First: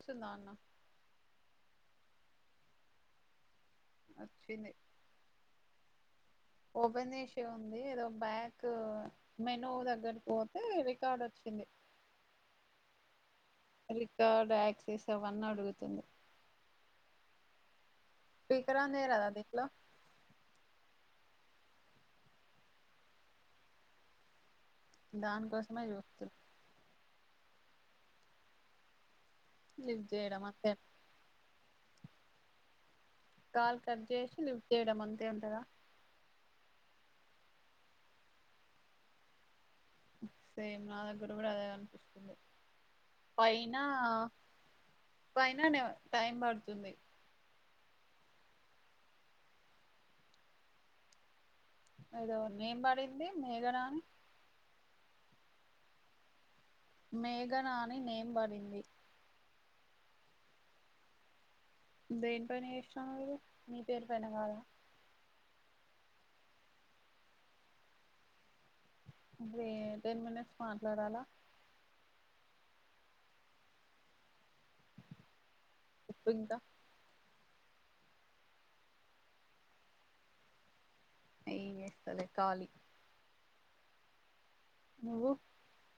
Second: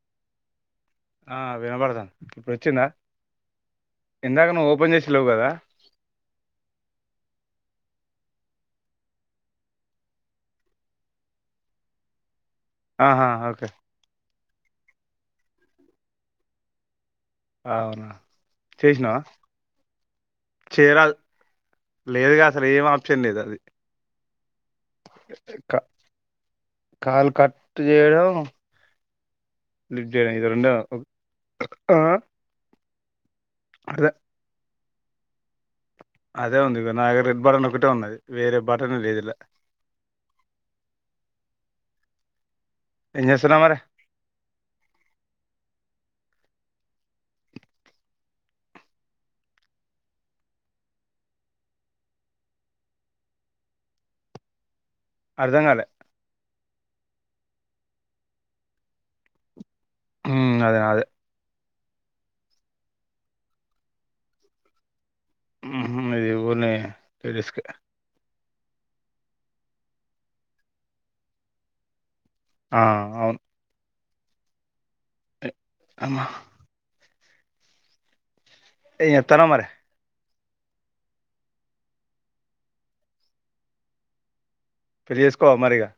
స్తున్ దాన్నా ఆ వినబడతంది ఇప్పుడు ఓచ్చిందా వచ్చింది ఓపెన్ చేషే ఉంది ఏదో బ్యాకు మేను దగ్గర్కి పోతే రికార్డ్ వచ్చింది ఆహా ఒకే టాక్సీస్ అవ్వన్ అడుగుతుంది అవునా స్పీకర్ ఆన్ చేసినావా చేయరదా దీంట్లో చేయరాదు లేదుగా అసలు ఏం ఆప్షన్ లేదది దానికోసమే చూతున్ కాల్ కట్టు జేయడం లిఫ్ట్ చేయడం ఇవి రెండా ఆ కాల్ కట్ అదే చేసి లిఫ్ట్ చేయడం అంతే ఉంటాదా అదే ఉంది ఇగొ నా దగ్గర రెడ్ బటన్ ఒకటే ఉన్నది వేరే బటన్ లేదు ఇళ్ల సేమ్ నా దగ్గర కూడా అదే అనిపిస్తుంది. ఏం చేస్తున్నావ్ మరి పైనా పైన నే టైం పడుతుంది. ఏదో నేం బడింది మేఘన అని అర్ధంగాలే మేఘనా అని నేంబడింది. ఉమ్ అదే అదే దేన్ పైనా చేసినావు నువ్వు నీ పేరు పైన కాదా ఉహూ నాయి లీవ్ ఉన్నాయి రిస్క్ దే టెన్ మినిట్స్ మాట్లాడాల ఆ అవును అమ్మ చెప్పు ఇంకా ఎంజేతనావు మరి ఏమ్ చేస్తాలే కాలీ పెళ్లి చేసుకోవ మరిగా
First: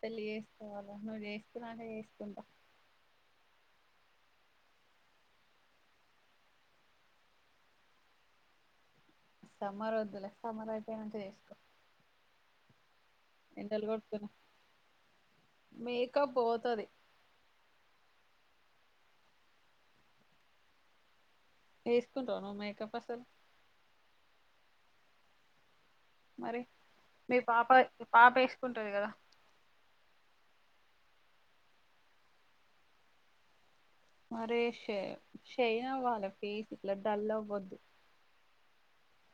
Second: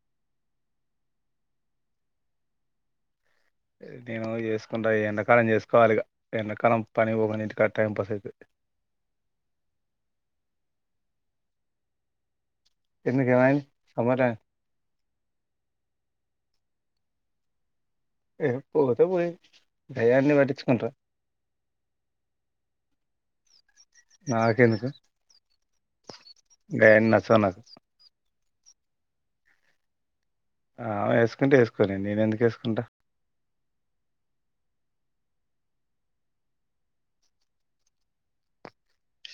పెళ్లి చేస్తకోవాలా నువ్వు చేసుకోమంటే చేస్తుంటా. నేను చేసుకుంటా ఈ ఎండాకాలం చేసుకోవాలిగా ఇగా ఎండాకాలం పని పోకుంటే ఇంటికాడ టైం పాస్ అయితది సమ్మర్ వద్దులే సమ్మర్ అయిపోయినాక చేసుకో ఎందుకేమైంది ఎండలు సమరా కొడుతున్నాయి మేకప్ పోతాది ఏ పోతే పోయి ఆయాన్ని పట్టించుకుంటరా వేసుకుంటావా మేకప్ అసలు నాకెందుకు మరి గయాన్ని మీ నచ్చవు నాకు పాప పాప వేసుకుంటది కదా ఆ వేసుకుంటే వేసుకొని నేను ఎందుకు వేసుకుంటా మరే ష షైన్ అవ్వాలి ఫేస్ ఇట్లా డల్ అవ్వద్దు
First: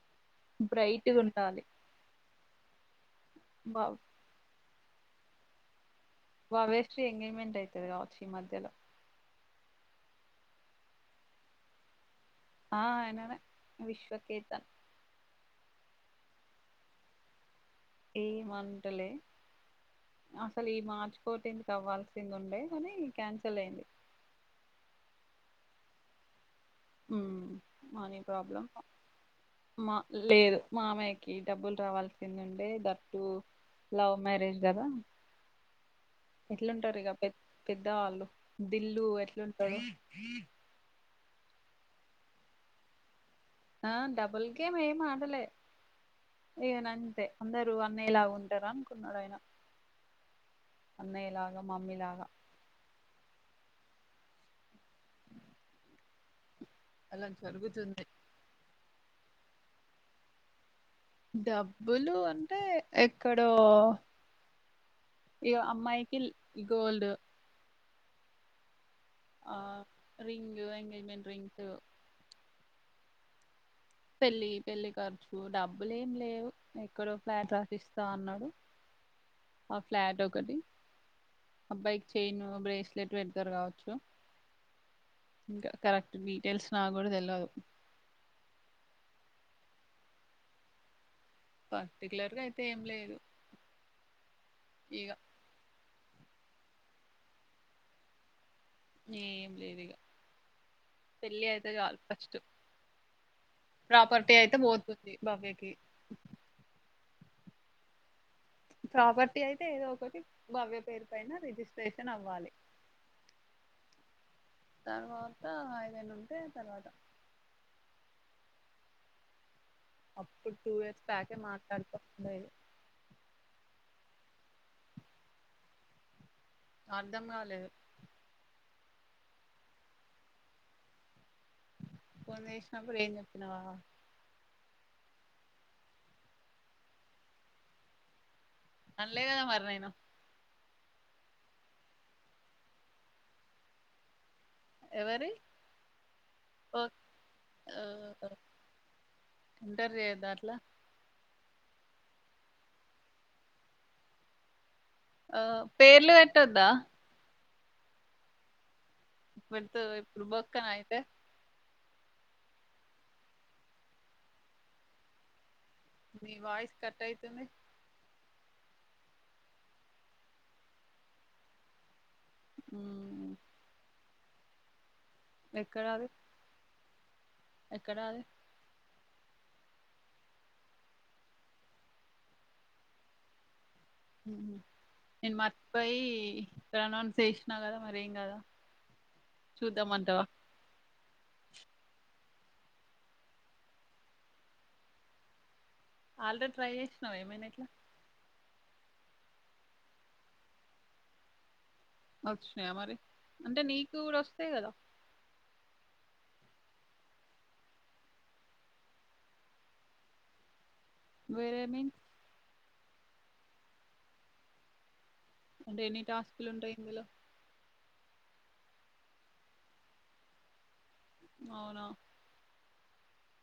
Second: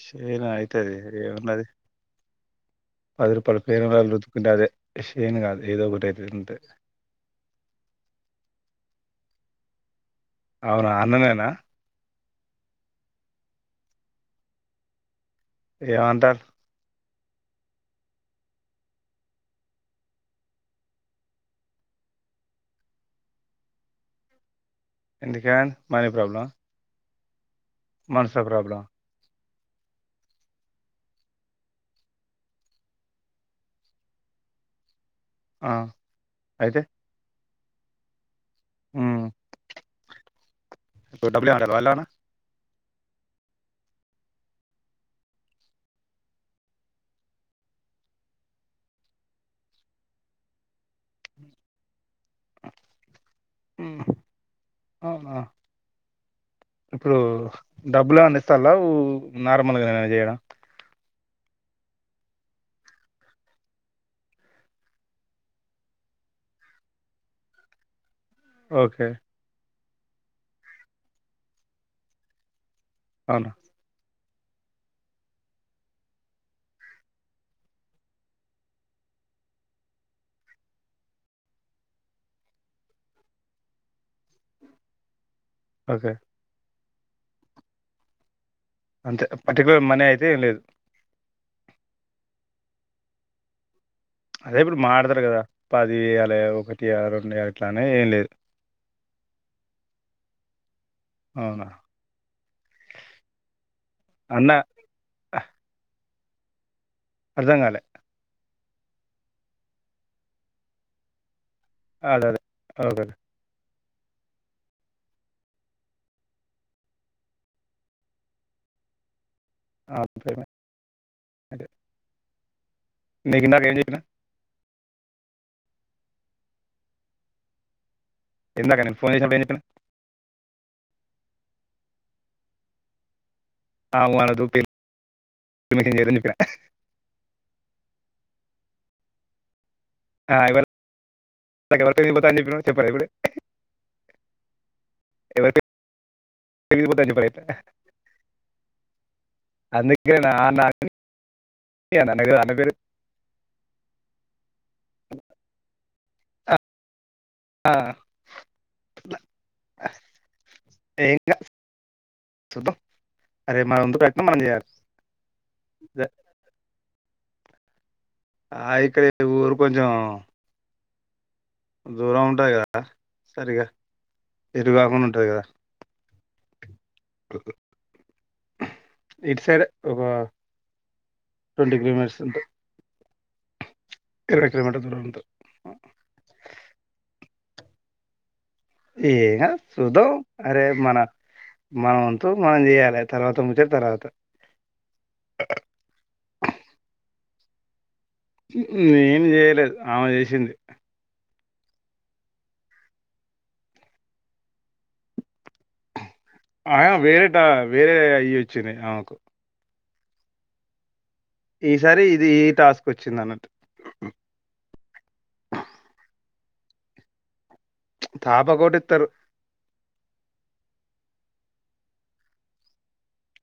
షైన్ అయితది బ్రైట్గా ఉండాలి ఏమున్నది పది రూపాల బా ఫెయిర్న్ లవ్లీ వాళ్ళు తెచ్చుకుంటే అదే షైన్ కాదు ఏదో ఒకటి అయి వా వేస్టే యి ఎంగేజ్మెంట్ అయితది కావచ్చు ఈ మధ్యలో అవునా అన్ననేేనా ఆ ఆయననే విశ్వకేతన్ ఏవంటారు ఏమ్ అంటాలే అసలు ఈ మార్చి ఫోర్టీంత్ అవ్వాల్సింది ఉండే కానీ క్యాన్సల్ అయింది. ఎందుకె మనీ ప్రాబ్లమా ఉ మనీ ప్రాబ్లమ్ మా లేదు మామయ్య కి డబ్బులు రావాల్సింది ఉండే దట్టు లవ్ మ్యారేజ్ గాదా అయితే ఎట్లుంటారు ఇక పె పెద్దవాళ్ళు దిల్లు ఉమ్, ఎట్లుంటాడో ఇప్పుడు డబ్బులుయమంటారా [unintelligible] ఆ డబుల్గేమ్ ఏమ్ ఆడలే ఈయన అంతే అందరు అన్నయ్య లాగా ఉంటారు అనుకున్నాడు ఆయన అన్నయ్య లాగా మమ్మీ లాగా అవునా ఇప్పుడు అలా జరుగుతుంది డబ్బులు ఏమైనా ఇస్తాలా నార్మల్గా నేన చేయడం డబ్బులు అంటే ఎక్కడో ఇగొ అమ్మాయికి ల్ గోల్డ్ ఓకే ఆ రింగ్ ఎంగేజ్మెంట్ రింగ్స్ అవునా పెళ్లి పెళ్ళి ఖర్చు డబ్బులుం లేవు ఎక్కడో ఫ్లాట్ రాసిస్తా అన్నాడు ఆ ఫ్లాట్ ఒకటి అబ్బాయికి చైను బ్రేస్లెట్ పెడతారు కావచ్చు ఇంకా ఓకే కరెక్ట్ డీటెయిల్స్ నా కూడా తెలువదు అంతే పర్టికులర్ మనీ అయితేం లేదు పర్టికులర్గా అయితే ఏం లేదు అదే ఇప్పుడు ఇగ మాడతారు కదా పదియాల ఒకటి రెండు అట్లానే ఏం లేదు. ఏం లేదు ఇక పెళ్ళి అవునా అయితే చాలు ఫస్ట్ ప్రాపర్టీ అన్న అయితే పోతుంది బాబ్యకి అర్థం కాలే ప్రాపర్టీ అయితే ఏదో ఒకటి భవ్య పేరు పైన రిజిస్ అదే అదే అదే లే తర్వాత ఏదైనా ఉంటే తర్వాత అప్పుడు టూ ఇయర్స్ బ్యాకే ఓకే మాట్లాడు కొని ఉండే ఇది నీకు ఇందాక ల ఏం చెప్పినా అర్ధం కాలేదు ఇందాక నీకు ఫోన్ చేసినప్పుడు ఏం చెప్పినా ఫొన్ చేసినపుడు ఏం చెప్పాలే ఆ ఉ అనుడు వద్దు పెళ్ళి పెళ్లి జరగదని చెప్పిన వినలే కదా మరి నేను పో చెప్పాలదా ఇప్పుడు ఎవరి వో పేరు పోతా అందుకేన్నా అనకు అన పేరు ఆ పేర్లు పెట్టద్దా ఆ ఇప్పుడుతో ఇప్పుడు బొక్క నా అయితే చూద్దాము మన ప్రయత్నం మనం చేయాలి అదే. నీ వాయిస్ కట్ అయితున్నయి ఆయిక్కడ ఊరు కొంచం దూరం ఉంటాయి కదా ఉమ్, సరిగా ఎరు కాకుండా ఉ ఎక్కడ అది ఎక్కడది ఇటు సైడ్ ఒక ట్వంటీ కిలో మీటర్స్ ఉంటది ఇరవై కిలోమీటర్ దూరం ఉంటది నేను మా మర్చిపోయి ప్రనౌన్స్ చేసినా కదా మరేం కదా ఏం కాదు చూద్దాం చూద్దామంటావా అరే మన మనం మనం చెయ్యాలే తర్వాత ముచ్చట తర్వాత ఆల్రెడీ ట్రై చేసినావు ఏమైది ఎట్లా నేను చేయలేదు ఆమె చేసింది. వచ్చినాయా మరి అంటే నీకు కూడా వస్తాయి కదా ఆ వేరేట వేరే అయ వచ్చినినయి ఆమెకు వేరే మీన్స్ ఈసారి ఇది ఈ టాస్క్ వచ్చింది అన్నట్టు అంటే ఎన్ని టాస్కులు ఉంటాయి ఇందులో తాపాకోటి ఇతరు అవునా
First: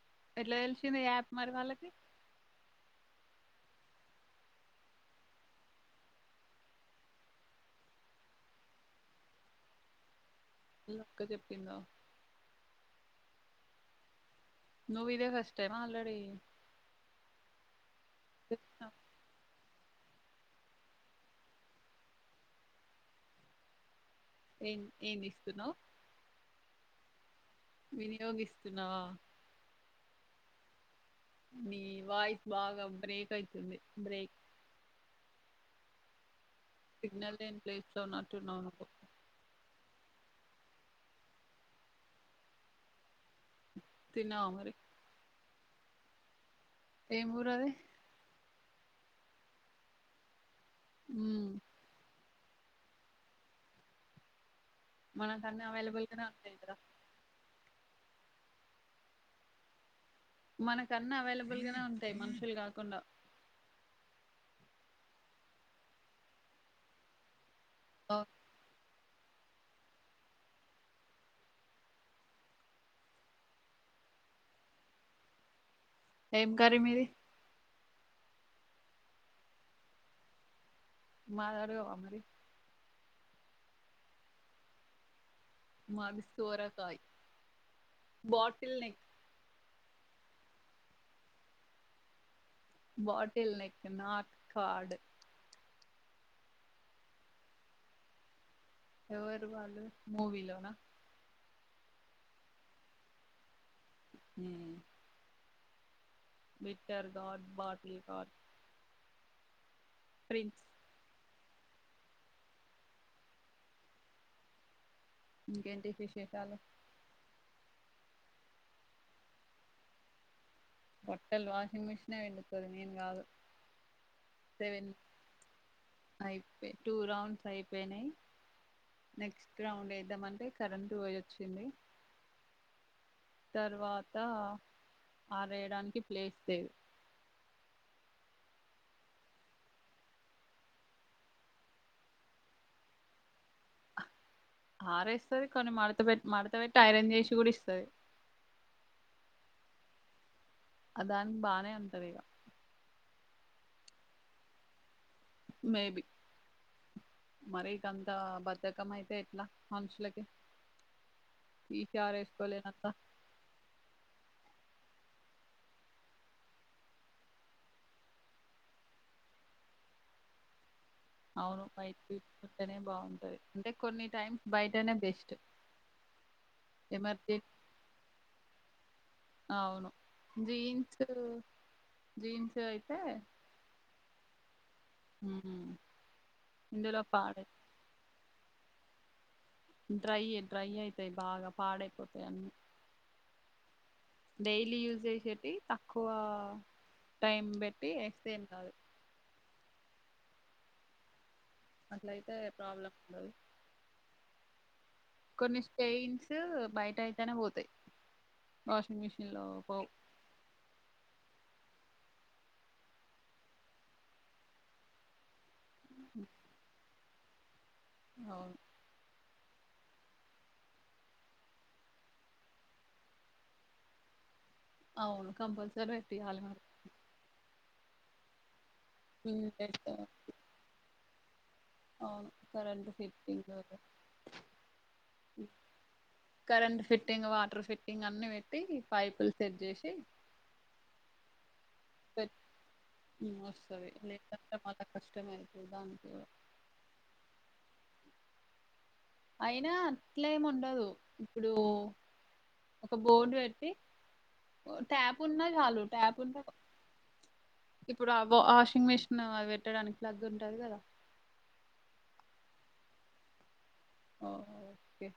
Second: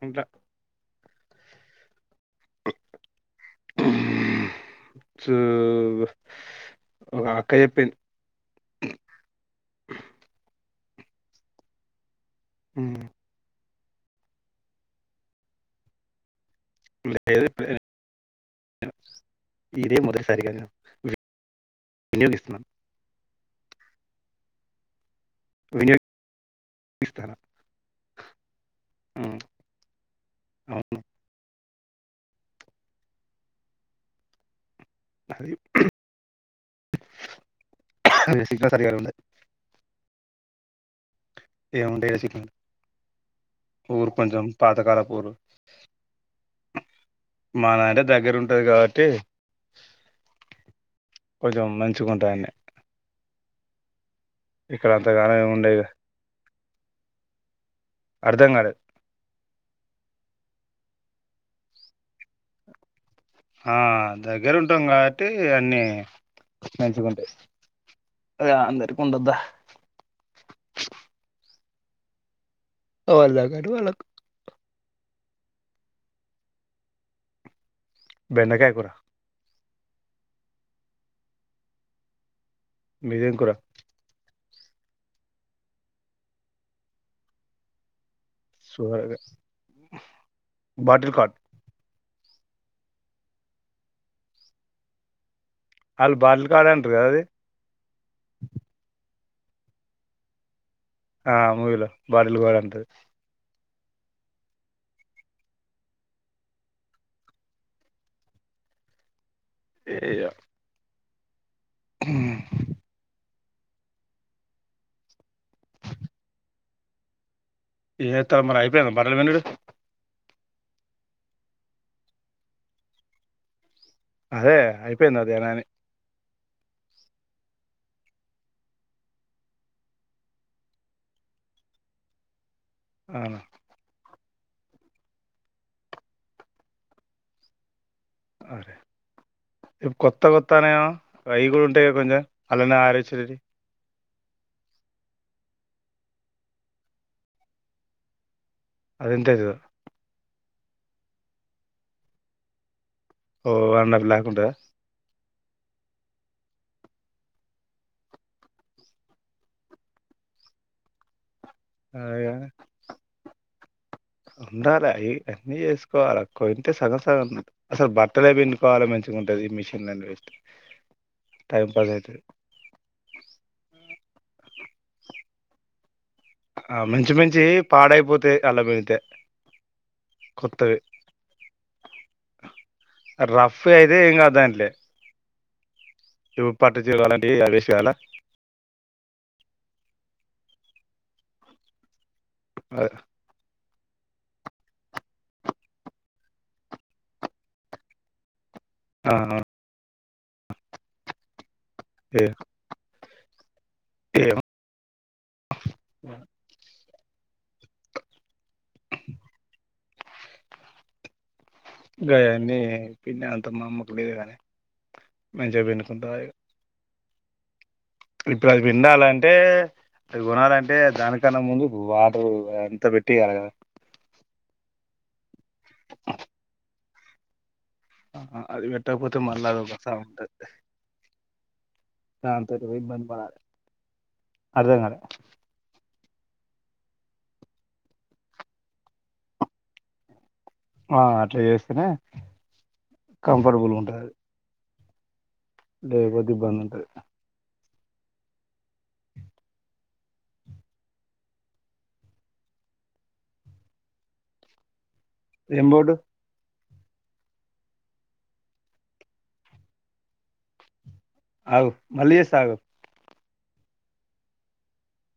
ఇట్లా ఎట్లా తెలిసింది యాప్ మరి వాళ్ళకి ఆ సు ఒక అక్క చెప్పింది అక్క చెప్పిందా హ్మ నువ్వు ఇదే ఫస్ట్ టైమ్ ఆ ఆల్రెడీ లేదు ఇపుడే [unintelligible] ఇదే మొదటిసారిగా నేను వినియోగిస్తున్నాను ఏం ఏమి ఇస్తున్నావ్ ఇస్తారా వినియోగిస్తున్నావా అవును మీ వాయిస్ బాగా బ్రేక్ అయితుంది బ్రేక్ అది సిగ్నల్ లేని ప్లేస్ లో ఉన్నట్టున్నావు సిగ్నల్ నువ్వు సరిగా ఉండదు ఏముంటాయి చ [unintelligible] ఊరు కొంచెం తిన్నావా మరి పాతకాల పూరు ఏం ఊరు అది మధాడే దగ్గర ఉంటది కాబట్టి మ్మ్. కొంచెం మంచుగుంటాడే ఇక్కడ అంతగానే మనకన్నీ అవైలబుల్ గానే ఉంటాయ్ కదా అర్ధంగాలే మనకన్న అవైలబుల్ గానే ఉంటాయి మనుషులు కాకుండా ఆ దగ్గర ఉంటాం కాబట్టి అన్నీ మంచుగుంటెయ్ ఓ, అద అందరికి ఉండదా వాళ్ళ తక్కట్టు వాళ్ళకు ఏం కర్రి మీది బెండకాయ కూర మాది అడగవా మరి మీదేం కూర మాది సోరకాయ బాటిల్ నెక్ సోరకాయ bottle gourd bottle neck not gourd అల్లు బాటిల్ కార్డ్ నే అంటారు కదా అది ఎవరు వాళ్ళు మూవీలోనా ఆ మూవీలో బాటిల్ కార్డ్ అంటరు హ్మ బిట్టర్ గార్డ్ బాటిల్ గార్డ్ ఏ ఇగ హ్మ్ ఇంకేంటి విశేషాలు ఏ త మరి అయిపోయిందా బట్టలు పిండుడు బట్టలు వాషింగ్ మిషనే పిండుతది నేను కాదు అదే అయిపోయింద అదేనాని అయిపే టూ రౌండ్స్ అయిపోయినాయి నెక్స్ట్ రౌండ్ ఏద్దామంటే కరెంట్ పోయి వచ్చింది అవునా తర్వాత ఆరేయడానికి ప్లేస్ లేదు అరేయ్ ఇప్పు కొత్త కొత్తనాయేమో అవి కూడా ఉంటాయి కొంచెం అలానే అరెసేద్ అరెస్తది కొన్ని మడత పెట్ మడత పెట్టి ఐరన్ చేసి కూడా ఇస్తది అదెంతజో అదాన్ బానే ఉంటదిగ ఓ అన్నకు లేకుంటదా మే బి మరికంత బద్దకం అయితే ఎట్లా మనుషులకి ఈ ఆ, కారేసుకోలేనంత ఉండాల అయి అన్ని ఏసుకోవాల కొంతే సగం సగం అసలు బర్టలే పిండుకోవాలి మంచిగా ఉంటది ఈ మిషన్ అనివెట్ అవును బయట్ తీకుంటేనే బాగుంటది అంటే కొన్ని టైమ్స్ బైటనే బెస్ట్ ఆ మంచి మంచి ఎమర్జెన్ పాడైపోతాయి అల్ల అవును [unintelligible] జీన్స్ జీన్స్ అయితే రఫ్ అయితే ఇంగ దాంట్లే మ్మ్ యు పట్టు చీర అలాంటియి ఆడేసేయ్యాలా డ్రై డ్రై అయితాయి బాగా పాడైపోతాయి అన్నీ అ డైలీ యూజ్ చేసేటియ్ తక్కువ టైం పెట్టి ఏస్తే ఏం గాదు ఆహా అట్లయితే ప్రాబ్లమ్ ఉండదు ఏమో కొన్ని స్టెయిన్స్ ట్టయితనే పోతయ్ వాషింగ్ మిషీన్ లో పోవు గయన్నీ పిండే అంత మా అమ్మకు లేదు గాని మంజా పిండుకుంటాయే అవును ఇప్పుడది పిండాలన్ టే అది గొణాలంటే దానికన్నా ముందు వాటర్ అంత పెట్టి అవును కంపల్సరి పెట్టియాలే మరి అహా అది పెట్టకపోతే ఉమ్, మళ్ళా అదొక సావు పెడతాం. ఉంటది అవును దాంతోటి పోయి కరెంటు ఇబ్బంది పడాలి ఫిట్టింగ్ అర్థం కాలే కరెంట్ ఫిట్టింగ్ వాటర్ ఫిట్టింగ్ అన్ని పెట్టి పైపులు సెట్ జేషి ఆ అట్ల చేస్ మ్మ్ వస్తది లేదంటే మల్ల కష్టమే లేేగదుగానుంటది అయినా అట్లేముండదు ఇప్పుడు ఒక బోర్డు పెట్టి ట్యాప్ ఉన్నా ఏం చాలు బోర్డు ట్యాప్ ఉన్నా ఇప్పుడు ఆ వాషింగ్ మిషిన్ అది పెట్టడానికి ప్లగ్ ఉంటది కదా అవు మళ్లీ జేస్తా ఆగు ఆ ఓకే